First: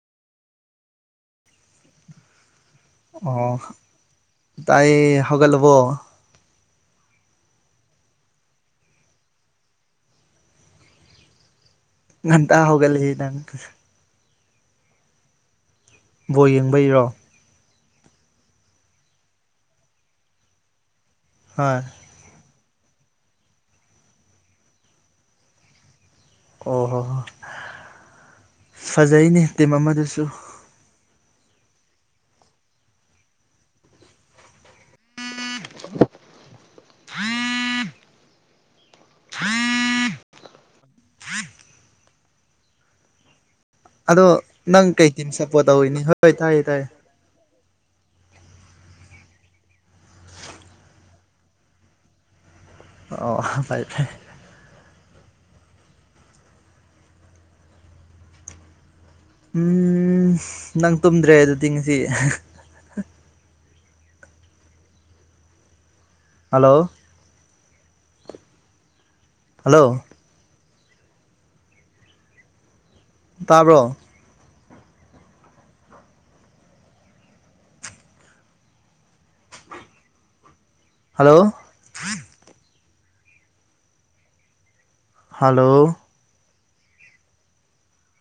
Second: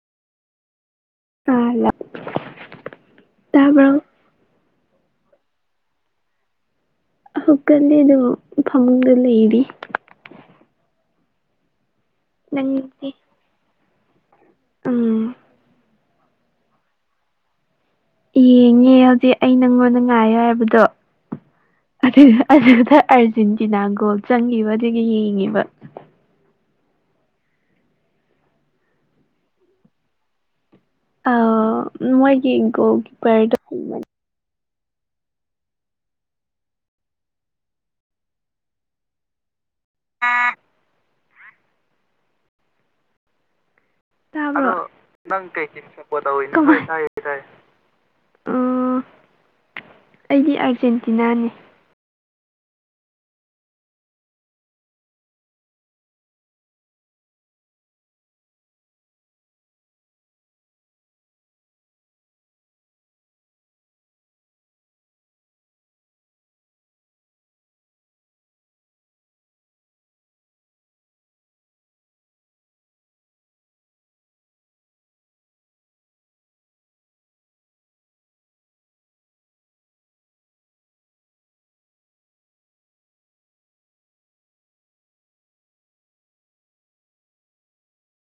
ꯑꯥꯂ ꯑꯣ ꯇꯥꯏ ꯍꯒꯥꯏ ꯂꯕ ꯈꯛꯀꯜꯂꯤ ꯑꯗꯨꯝ ꯐꯃꯗ ꯂꯩꯔꯤ ꯉꯟꯇꯥ ꯅꯪꯗꯤ ꯍꯧꯒꯠꯂꯛꯏ ꯅꯪꯛꯇ ꯎꯝ ꯕꯣ ꯌꯦꯡꯕ ꯏꯔꯣ ꯌꯦꯡꯉꯦ ꯍꯧꯖꯤꯛ ꯑꯩ ꯅꯪꯉꯣꯟꯗ ꯉꯥꯏꯌꯣ ꯍꯥꯏꯕꯗꯣ ꯍꯣꯏ ꯑꯗꯨꯗ ꯑꯥꯔꯖꯦꯟꯇꯤꯅꯥ ꯒꯣꯜ ꯆꯪꯈꯤꯕ ꯑꯗꯨꯒꯤ ꯌꯦꯡꯉꯤꯕ ꯑꯣ ꯍꯣ ꯍꯣ ꯐꯖꯩꯅꯦ ꯇꯤꯝ ꯑꯃꯗꯁꯨ ꯑ ꯃꯣꯏꯒꯤ ꯏꯀꯣꯒꯤ ꯄꯔꯗ ꯑꯗꯣ ꯅꯪ ꯀꯩ ꯇꯤꯝ ꯁꯞꯄꯣꯔꯠ ꯇꯧꯔꯤꯅꯤ ꯍꯣꯏ ꯇꯥꯏꯌꯦ ꯇꯥꯏꯌꯦ [unintelligible] ꯑꯩꯗꯤ ꯑꯥꯔꯖꯦꯟꯇꯤꯅꯥꯅꯤ ꯑꯣ ꯐꯥꯏ ꯐ ꯎꯝ ꯅꯪ ꯇꯨꯝꯗ꯭ꯔꯦ ꯑꯗꯨ ꯇꯤꯡꯁꯤ ꯍꯜꯂꯣ ꯍꯜꯂꯣ ꯇꯥꯕ꯭ꯔꯣ ꯍꯜꯂꯣ ꯍꯜꯂꯣ